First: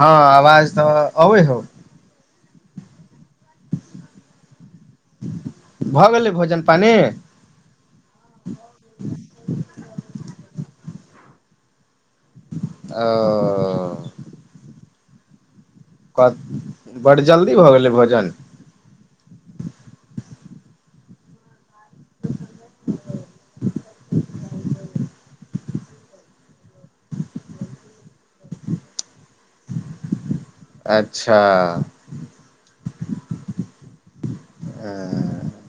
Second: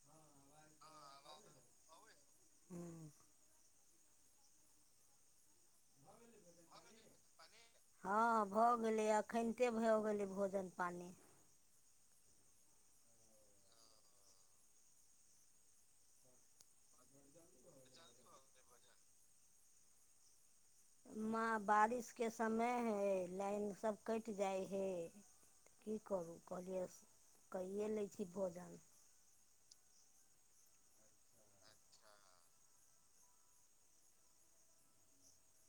हँ आवाज तऽ अबै हौ।। हू।। भऽ गेलै भोजन पानि।। हँ भऽ गेलै एखनिते भऽ गेलै भोजन पानि।। ओ।। क बड्ड जल्दी भऽ गेलै भोजन।। म बारिशके समय हइ लाइनसभ कटि जाइ हइ।। की करू कहलिै कैए लै छी भोजन।। अच्छा।। ह।।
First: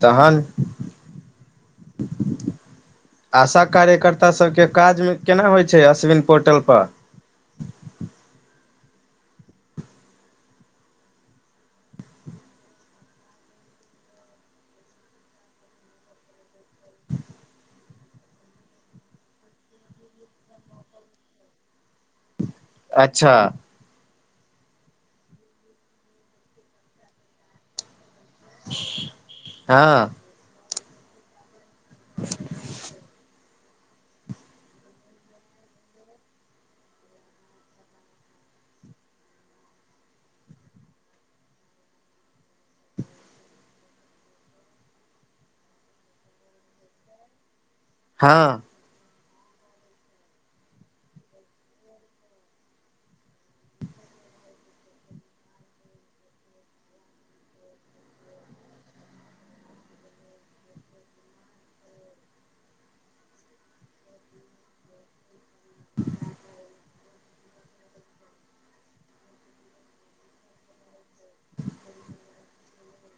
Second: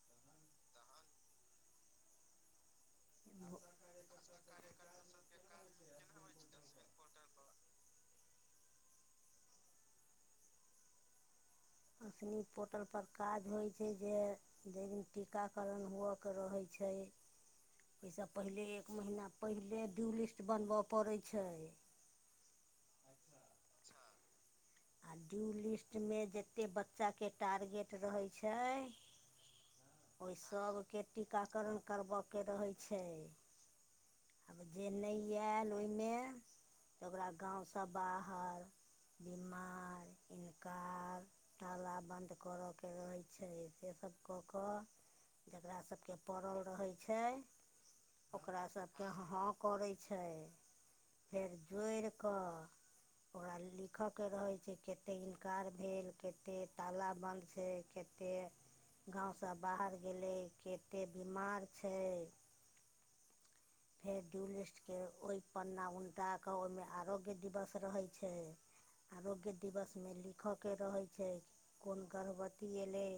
तहन।। आशा कार्यकर्ता सबके काजमे केना होइ छै अश्विन पोर्टल पर।। असनी पोर्टलपर काज होइ छै जे।। जाहि दिन टीकाकरण हुअके रहैत छै।। ओहिसँ पहिले एक महिना पहिले ड्यू लिस्ट बनबऽ पड़ैत छै।। अच्छा।। आ ड्यू लिस्ट मे जते बच्चा के।। टारगेट रहै छै।। हँ ओहि सभके टीकाकरण करबऽके रहैत छै।। आब जे नहि आयल ओहिमे तऽ ओकरा गाँवसँ बाहर।। बीमार इनककार।। ाला बन्द करयके रहै छै सेसभ कऽ कऽ।। जकरा सभके पड़ल रहै छै हँ ओकरा सभ।। कह हाँ करैत छै फेर जोड़ि कऽ।। ओकरा लिखय के रहै छै कते इन्कार भेल कते ताला बन्द छै कत।। कते गाँव सब बाहर गेलै कते बीमार छै।। फेर ड्यूलिस्टके ओहि पन्ना उलटा कऽ ओहिमे आरोग्य दिवस रहैत छै।। आरोग्य दिवसमे लिखऽके रहैत छै कोन गर्भवती अयलै।।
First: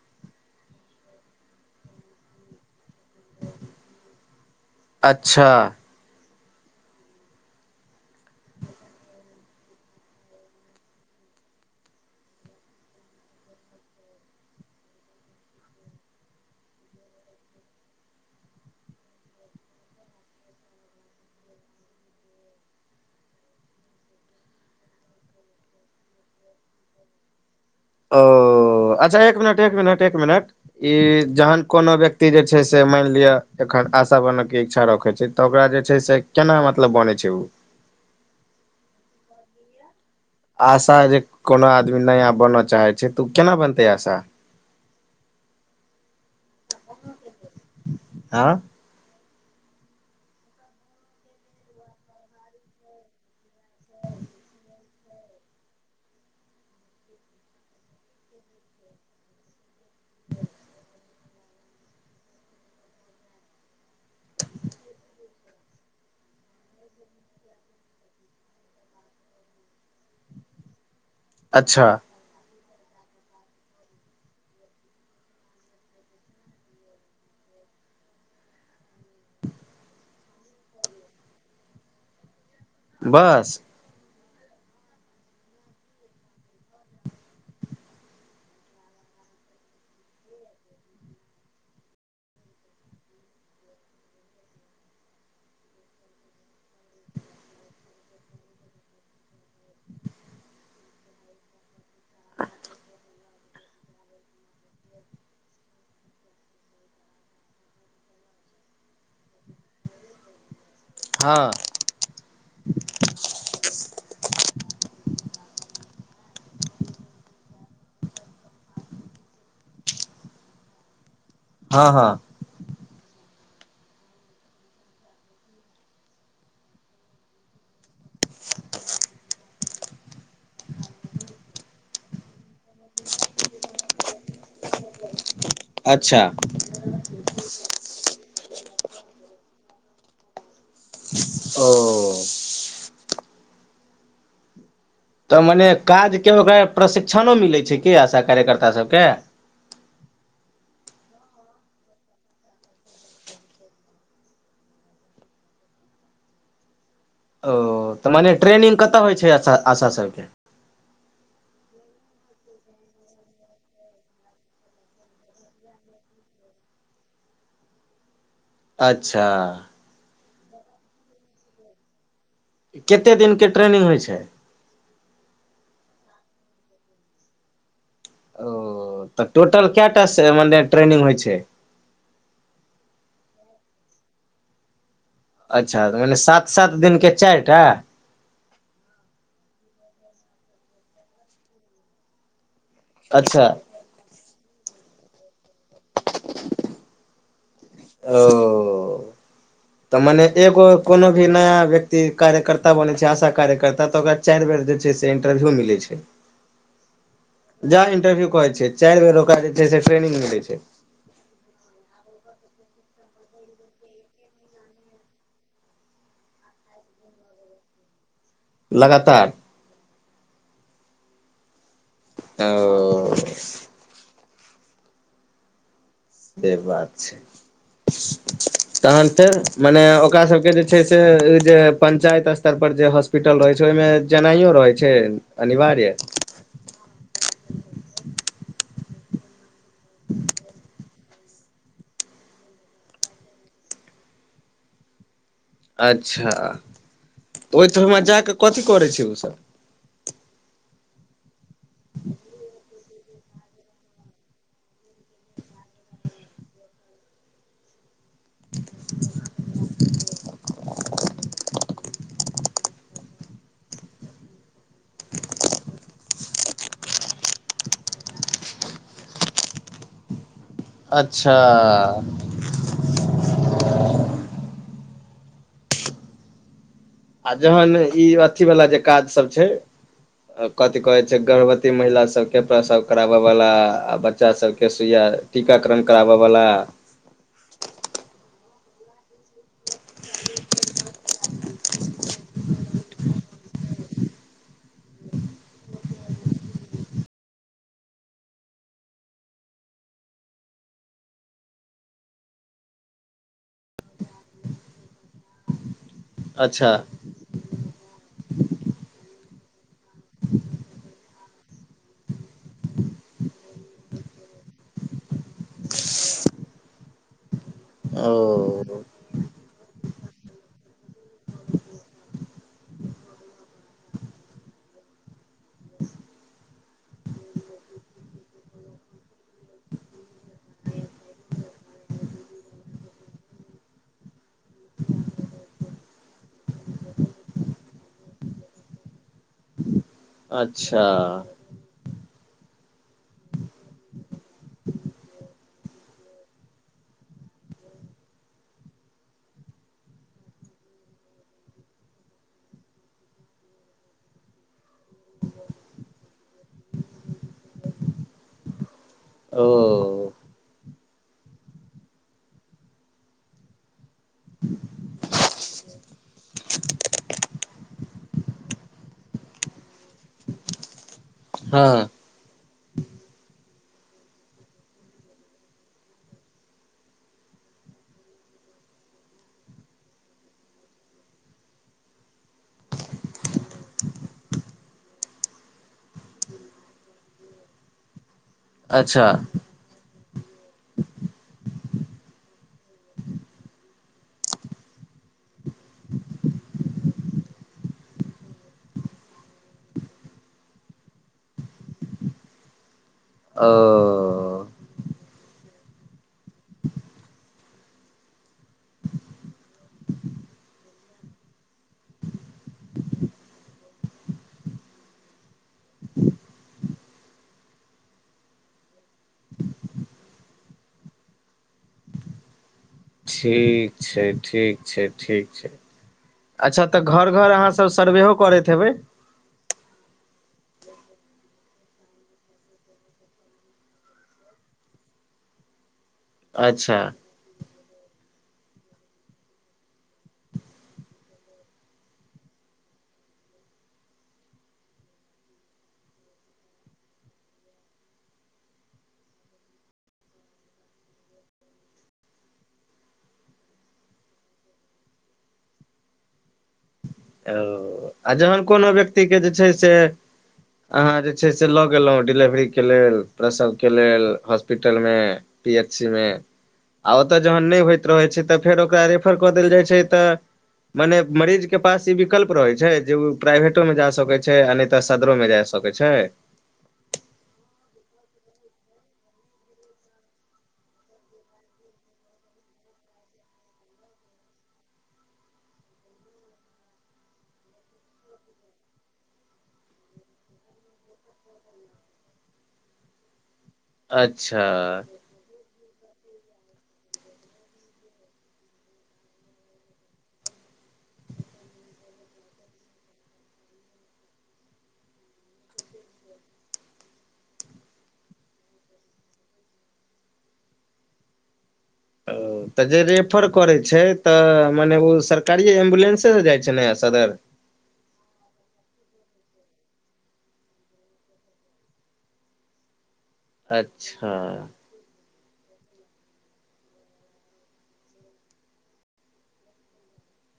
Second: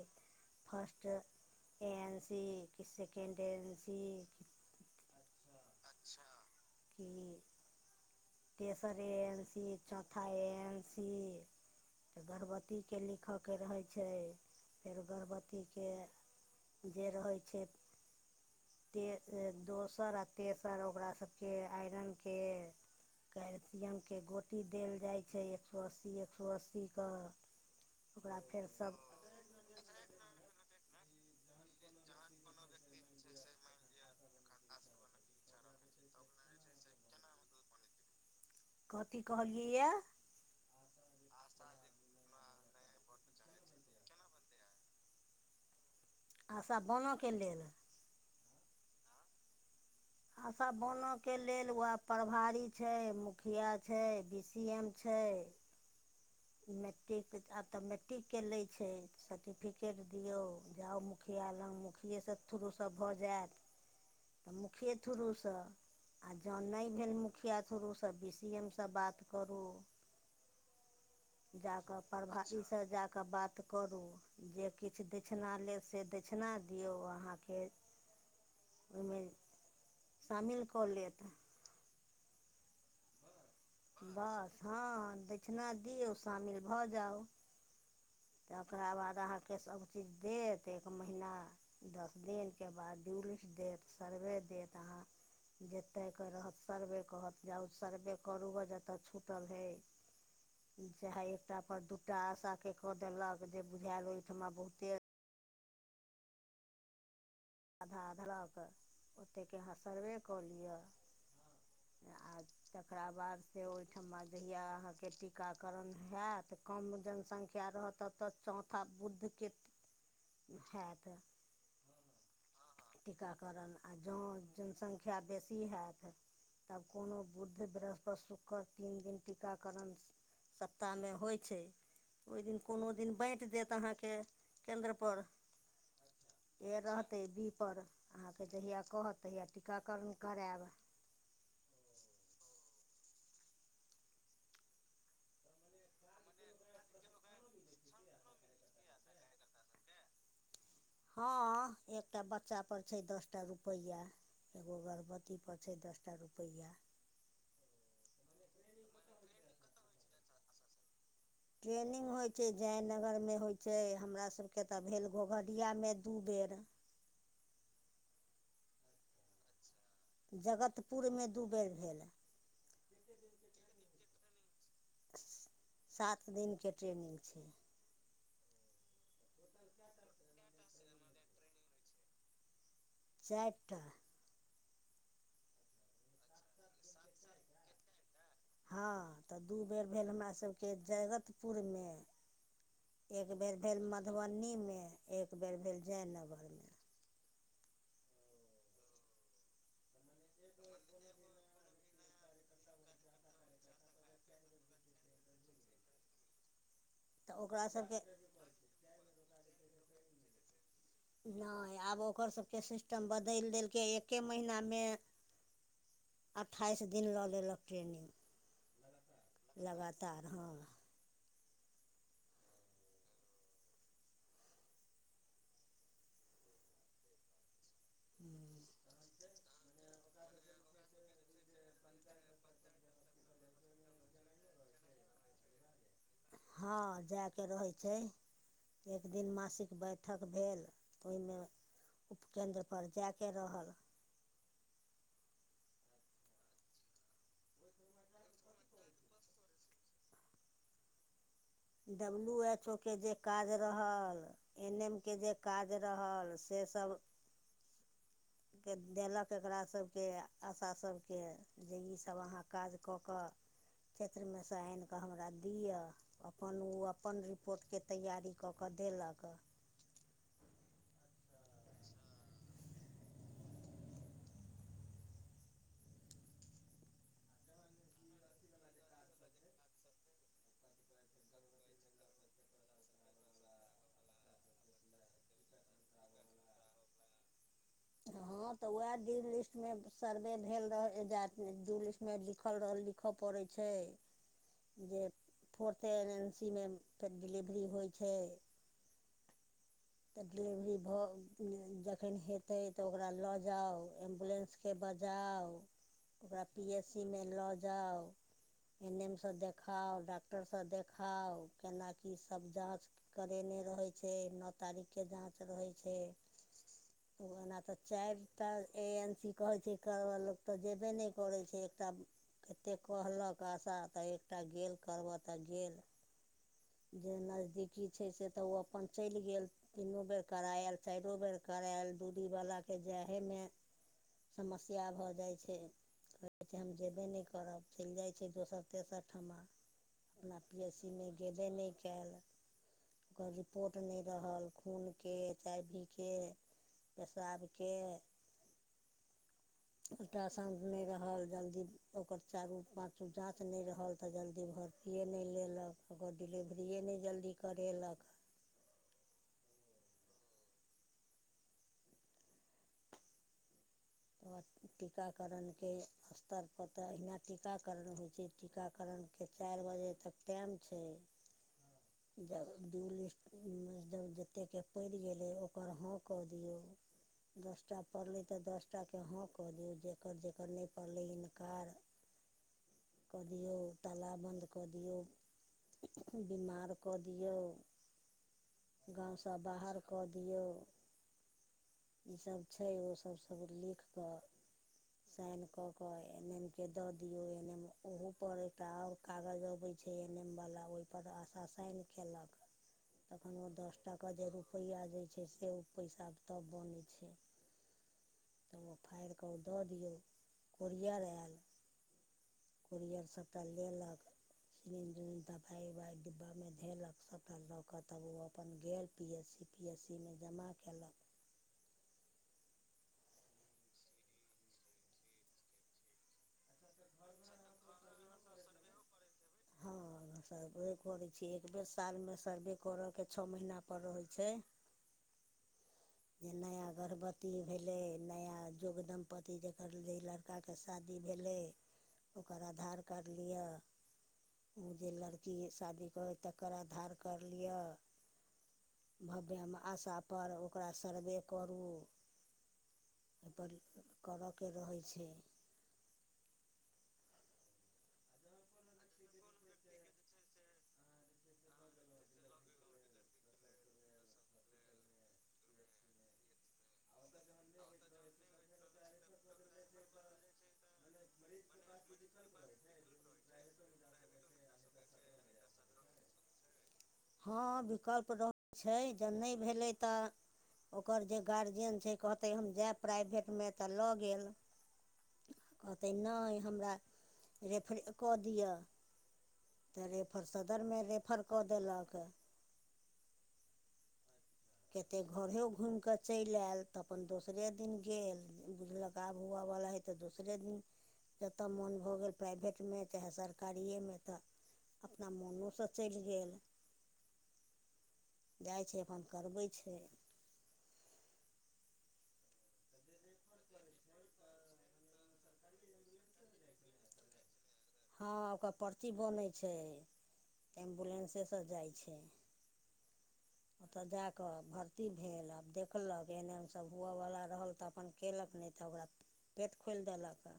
फर्स्ट ए एन सी कि सेकण्ड एन सी।। अच्छा।। ठीक।। तेसर ए एन सी चौथा एन सी।। तऽ गर्भवतीके लिखऽके रहै छै फेर गर्भवतीके।। जे रहैत छै।। ते दोसर आ तेसर ओकरा सब केँ आइरन केँ। कैलसियमकेँ गोटी देल जाइ छै एक सौ अस्सी एक सौ अस्सी कऽ ओऽ अच्छऽ एक मिनट - एक मिनट - एक मिनट ई जहन कोनो व्यक्ति जे छै से मानि लिअ एखन आशा बनऽ केँ इच्छा रखे छै तऽ ओकरा जे छै से केना मतलब बनै छै उ कथी कहलियै ये आशा जे कोनो आदमी नया बनऽ चाहै छै तऽ उ केना बनतै आशा आशा बनऽ केँ लेल। हँ खशा बनऽ केँ लेल वैह प्रभारी छै मुखिया छै बी सी एम छै। मेट्रिक आब तऽ मेट्रिक केँ लै छै। सर्टिफिकेट दियौ जाउ मुखिया लग मुखिये सँ थुरूसँ भऽ जैत तऽ मुखिये थुरूसँ। आ जाउ नय भेल मुखिया थुरूसँ बी सी एम सँ बात करू जा अच्छा कऽ प्रभासी से जा कऽ बात करू जे किछ दक्षिणा लेब से दक्षिणा दियौ अहाँकेँ ओहिमे शामिल कऽ लेत बस बस हँ दक्षिणा दियौ शामिल भऽ जाउ तकरा बाद अहाँकेँ सबचीज देत एक महीना दस दिन केँ बाद दुरिस देत सर्वे देत अहाॅं जतऽ केँ रहत सर्वे कहत जाउ सर्वे करू गऽ जतऽ छूटल हइ चाहे एकटा पर दूटा आशा केँ कऽ देलक जे बुझायल ओहिठमा बहुते आधा आधा देल्क ओतेक केँ अहाँ सर्वे कऽ लिअ हँ आ तकरा बाद से ओहिठमा जहिया अहाँकेँ टीकाकरण हैत कम जनसंख्या रहत तऽ ओतऽ चौथा बुध केँ हैत। हँ हँ टीकाकरण आ जाउ जनसंख्या बेसी हैत तब कोनो बुद्ध बृहस्पैत शुकर तीन दिन टीकाकरण सप्ताह मे होइ छै ओइ दिन कोनो दिन बाइट देत अहाँकेँ केन्द्रपर अच्छा ए रहतै बी पर अहाँकेँ जहिया कहत तहिया टीकाकरण करैब ओ तऽ मने काज केँ ओकरा प्रशिक्षणो मिलै छै कि आशा कार्यकर्ता सबकेँ हँऽ एकटा बच्चा पर छै दस टा रुपैया एगो गर्भवतीपर छै दस टा रुपैया ओ तऽ मने ट्रेनिंग कतऽ होइ छै आशा आशा सब केँ ट्रेनिंग होइ छै जयनगरमे होइ छै हमरा सब केँ तऽ भेल घोघडिया मे दू बेर अच्छा जगतपुर मे दू बेर भेल। कते दिनके ट्रेनिंग होइ छै सात दिनके ट्रेनिंग छै। ओ, तऽ टोटल कैय टा से मने ट्रेनिंग होइ छै चारिटा अच्छा तकर मने सात -सात दिनके चारिटा हँ तऽ दू बेर भेल हमरासभके जगतपुरमे एक अच्छा बेर भेल मधुबनी मे एक बेर भेल जयनगर मे ओ त मने एगो कोनो भी नया व्यक्ति कार्यकर्ता बनै छै आशा कार्यकर्ता त ओकरा चारि बेर जे छै से इंटरव्यू मिलै छै। [inaudible] जेह सबके इंटरव्यू कहै छै चारि बेर ओकरा जे छै से ट्रेनिग मिलैत छै। नहि आब ओकर सभके सिस्टम बदलि देलकै एक्के महीनमे अट्ठाइस दिन ल लेलऽ कऽ ट्रेनिंग लगतार। लगातार ह ओ ओ से बात छेय [unintelligible] तहन फेर मने ओकरा सभके जे छै से जे पंचायत स्तर पर जे वस्तु। भेटलऽ रहै छै ओहि मे जनाइयो रहै छै अनिवार्य। हा जायके रहै छै एक दिन मासिक बैठक भेल। ओहि मे उपकेन्द्रपर जाई के रहल। अच्छा तऽ ओहिठाम जा क कथी करै छी ओसभ। डब्लू एच ओ कै जे काज रहल। एन एम के जे काज रहल सँ सभ। के देलकऽ एकरा सभके आशा सभके जे ई सभ अहाँ। काज कऽ क्षेत्र मे से आनि कऽ हमरा दिआ। अपन ओ अपन रिपोर्ट के तैयारी क देलक। अच्छा। आ जहन ई अथी वाला जे काज सभ छै ‌। कथी कहैत छै गर्भवती महिला सभ सभके प्रसव कराबय वाला आ बच्चा सभ के सुइया। टीका करण कराब वला। ह त वएह डू लिस्ट मे सर्वे भेल रहल जात। जूलिसमे लिखल रहल लिख पड़ैत छै जे फोर्थ एन एन सी मे फेर डिलेवरी होई छै तऽ डिलेवरी भऽ जखन हेतै त ओकरा लऽ जाउ एम्बुलेस के बजाउ ओकरा पी अच्छा एच सी मे ल जाउ एन एम सँ देखाउ डॉक्टरसँ देखाउ केना कि सभ जाँच करेने रहैत छै ने तखन के जाँच रहै छै ओना तऽ चारिटा ओ एन सी कहैत छै कर लोक त जेबे नहि करैत छै एकटा कतेक कहल कऽ आशा तऽ एकटा गेल करबह तऽ गेल जे नजदी कि छै से तऽ ओ अपन चलि गेल तीनो बेर करा आल चारो बेर करायल दूरीवला के जा हेमे समस्या भऽ जाई छै कहैत छै हम जेबे नहि करब चलि जाइत छी दोसर तेसर ठम अपना पी अच्छा सीमे गेले नहि कयल ओकर रिपोर्ट नहि रहल खूनके चायभीके। पेशाबके। अल्ट्रासाउण्ड नहि रहल जल्दी ओकर चारू पाँचो जाँच नहि रहल तऽ जल्दी भर तीए नहि लेलक ओगर डिलेभरिए नहि जल्दी करेलक। ओ त टीकाकरणके स्तर परर तऽ एहिहिना टीकाकरण होइ छैय। टीकाकरणके चारि बजे तक टाइम छैय। हँ जब दू लिस्ट जब जतेकके पड़ि गेलै ओकर हँ कऽ दियौ। दसटा पड़ले तऽ दसटा के हँ कऽ दियऔ जेकर जेकर नहि पड़लै इन्कार। कऽ दियौ ताला बन्द कऽ दियौ बीमार कऽ दियौ अच्छा गाँवसँ बाहर कऽ दियौ। ई सब छैय ओसभ सभ लिख कऽ साइन कऽ क एन एम के दऽ दियऔ एन एम ओहो पर एकटा आउर कागज अबै छैय एन एम वला ओहिपर आशा साइन कयलक। तखन ओ दस टाक जे ओ रुपैआ दइ छैय से ओ पैसा तब बनै छैय। तब ओ फाड़ि कऽ ओ दऽ दियौ कोरियर आयल करियर सबटा लेलक तन जन दवाइ उबाइ डिब्बा मे धेलक सबटा लऽ कऽ तब ओ अपन गेल P S C P S C मे जमा केलक। ठीक छैय ठीक छैय ठीक छैय। अच्छा तऽ घर घर अहाँसभ सर्वे करैत हेबै? हँ सर्वे करै छिय एकबेर सालमे सर्वे करऽके छओ महीना पर रहैत छैय। जे नया अच्छा गर्बत ति भेलै नया योग दम्पति जकर जे लड़काके शादी भेलै। ओकर आधार कार्ड लिअ। ओ जे लड़की शादी कहै तकर आधार कार्ड लिअ। भव्यमे आशा पर ओ ओकरा सर्वे करू एहिपर करऽके रहै छैय। ओ आ जहन कोनो व्यक्तिके जे छैय से अहाँ जे छै से लऽ गेलहुँ डिलेवरीके लेल प्रसवके लेल हॉस्पिटलमे पी एच सी मे आ ओतय जहन नहि होइत रहैत छैय तऽ फेर ओकरा रेफर कऽ देल जाइत छैय तऽ मने मरीज के पास ई विकल्प रहे छैय जे उ प्राइवेटो मे जा सकै छैय आ नहि तऽ सदरो में जा सकैत छैय? हँ विकल्प रहै छैय ज नहि भेलै तऽ ओकर जे गार्जियन छैय कहतै हम जायब प्राइभेटमे तऽ लऽ गेल। कहतै नहि हमरा रेफरे कऽ दिअ। तऽ रेफर सदरमे रेफर कऽ देलक। अच्छा घरे घुमिके चलि आएल तऽ अपन दोसरे दिन गेल। बुझलक आब हुअवला हइ तऽ दोसरे दिन जतय मोन भऽ गेल प्राइभेटमे चाहे सरकारिएमे तऽ अपना मोनोसँ चलि गेल जाइ छैय अपन करबै छैय। ओ तऽ जे रेफर करै छैय तऽ मने ओ सर तरीए एम्बुलेंसे से जाइ छैय ने सदर? हँ ओकर परची बनै छैय। एम्बुलेंसेसँ जाइ छैय ओतय जा अच्छा कऽ भरती भेल आब देखलक एन एन सभ हुअवला रहल तऽ अपन कयलक नहि तऽ ओकरा पेट खोयल देलक।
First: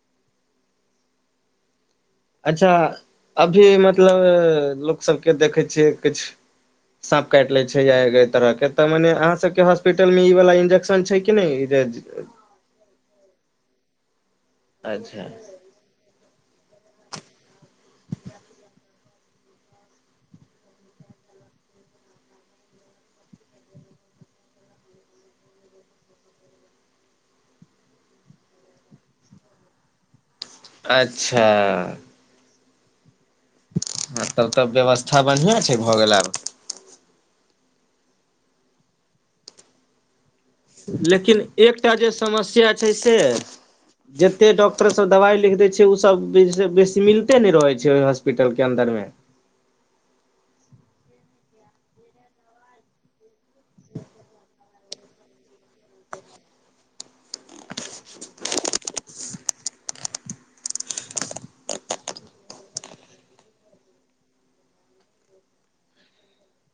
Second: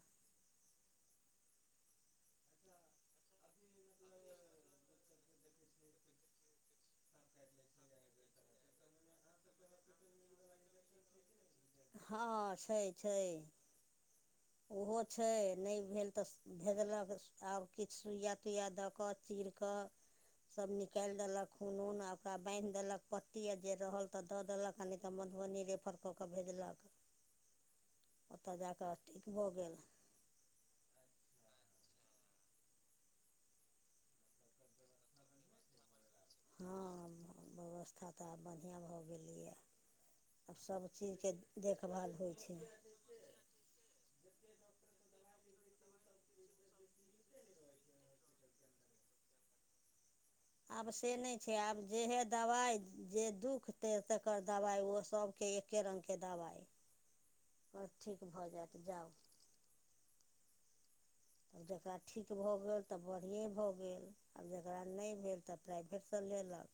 अच्छा अभी मतलब लोक सबके देखै छियै किछु साँप काटि लय छैय या तरह के तऽ मने अहाँ सब के हॉस्पिटल में ई वाला इंजेक्शन छैय कि नहि? जे हँ छैय छैय। ओहो अच्छा छैय नहि भेल तऽ भेजलक आब किछु सुइया तुइया दऽ कऽ। चीरकऽ सब निकालि देलक खून उन आ ओकरा बान्हि देलक पत्ती आ जे रहल ते दऽ देलक आ नहि तऽ मधुबनी रेफर कऽ कऽ भेजलक ओतऽ जाकऽ ठीक भऽ गेल। अच्छा तब तऽ व्यवस्था बढ़ियां छै भऽ गेल आब। हँ व्यवस्था तऽ आब बढ़िआँ भऽ गेलैए। आब सबचीजके लेकिन एकटा जे देखभाल होइ समस्या छैय। छै जते डॉक्टर सब दवाइ लिख दै छैय ओ सबस बे मिलते नहि रहै छैय ओहि हॉस्पिटलके अन्दर में। आब से नहि छैय आब जेहे दबाइ जे दुःखते तकर दबाइ ओ सभके एक एके रङ्गके दबाइ आ ठीक भऽ जायत जाउ। आब जकरा ठीक भऽ गेल तऽ बढ़िएँ भऽ गेल। आब जकरा नहि भेल तऽ प्राइभेटसँ लेलक।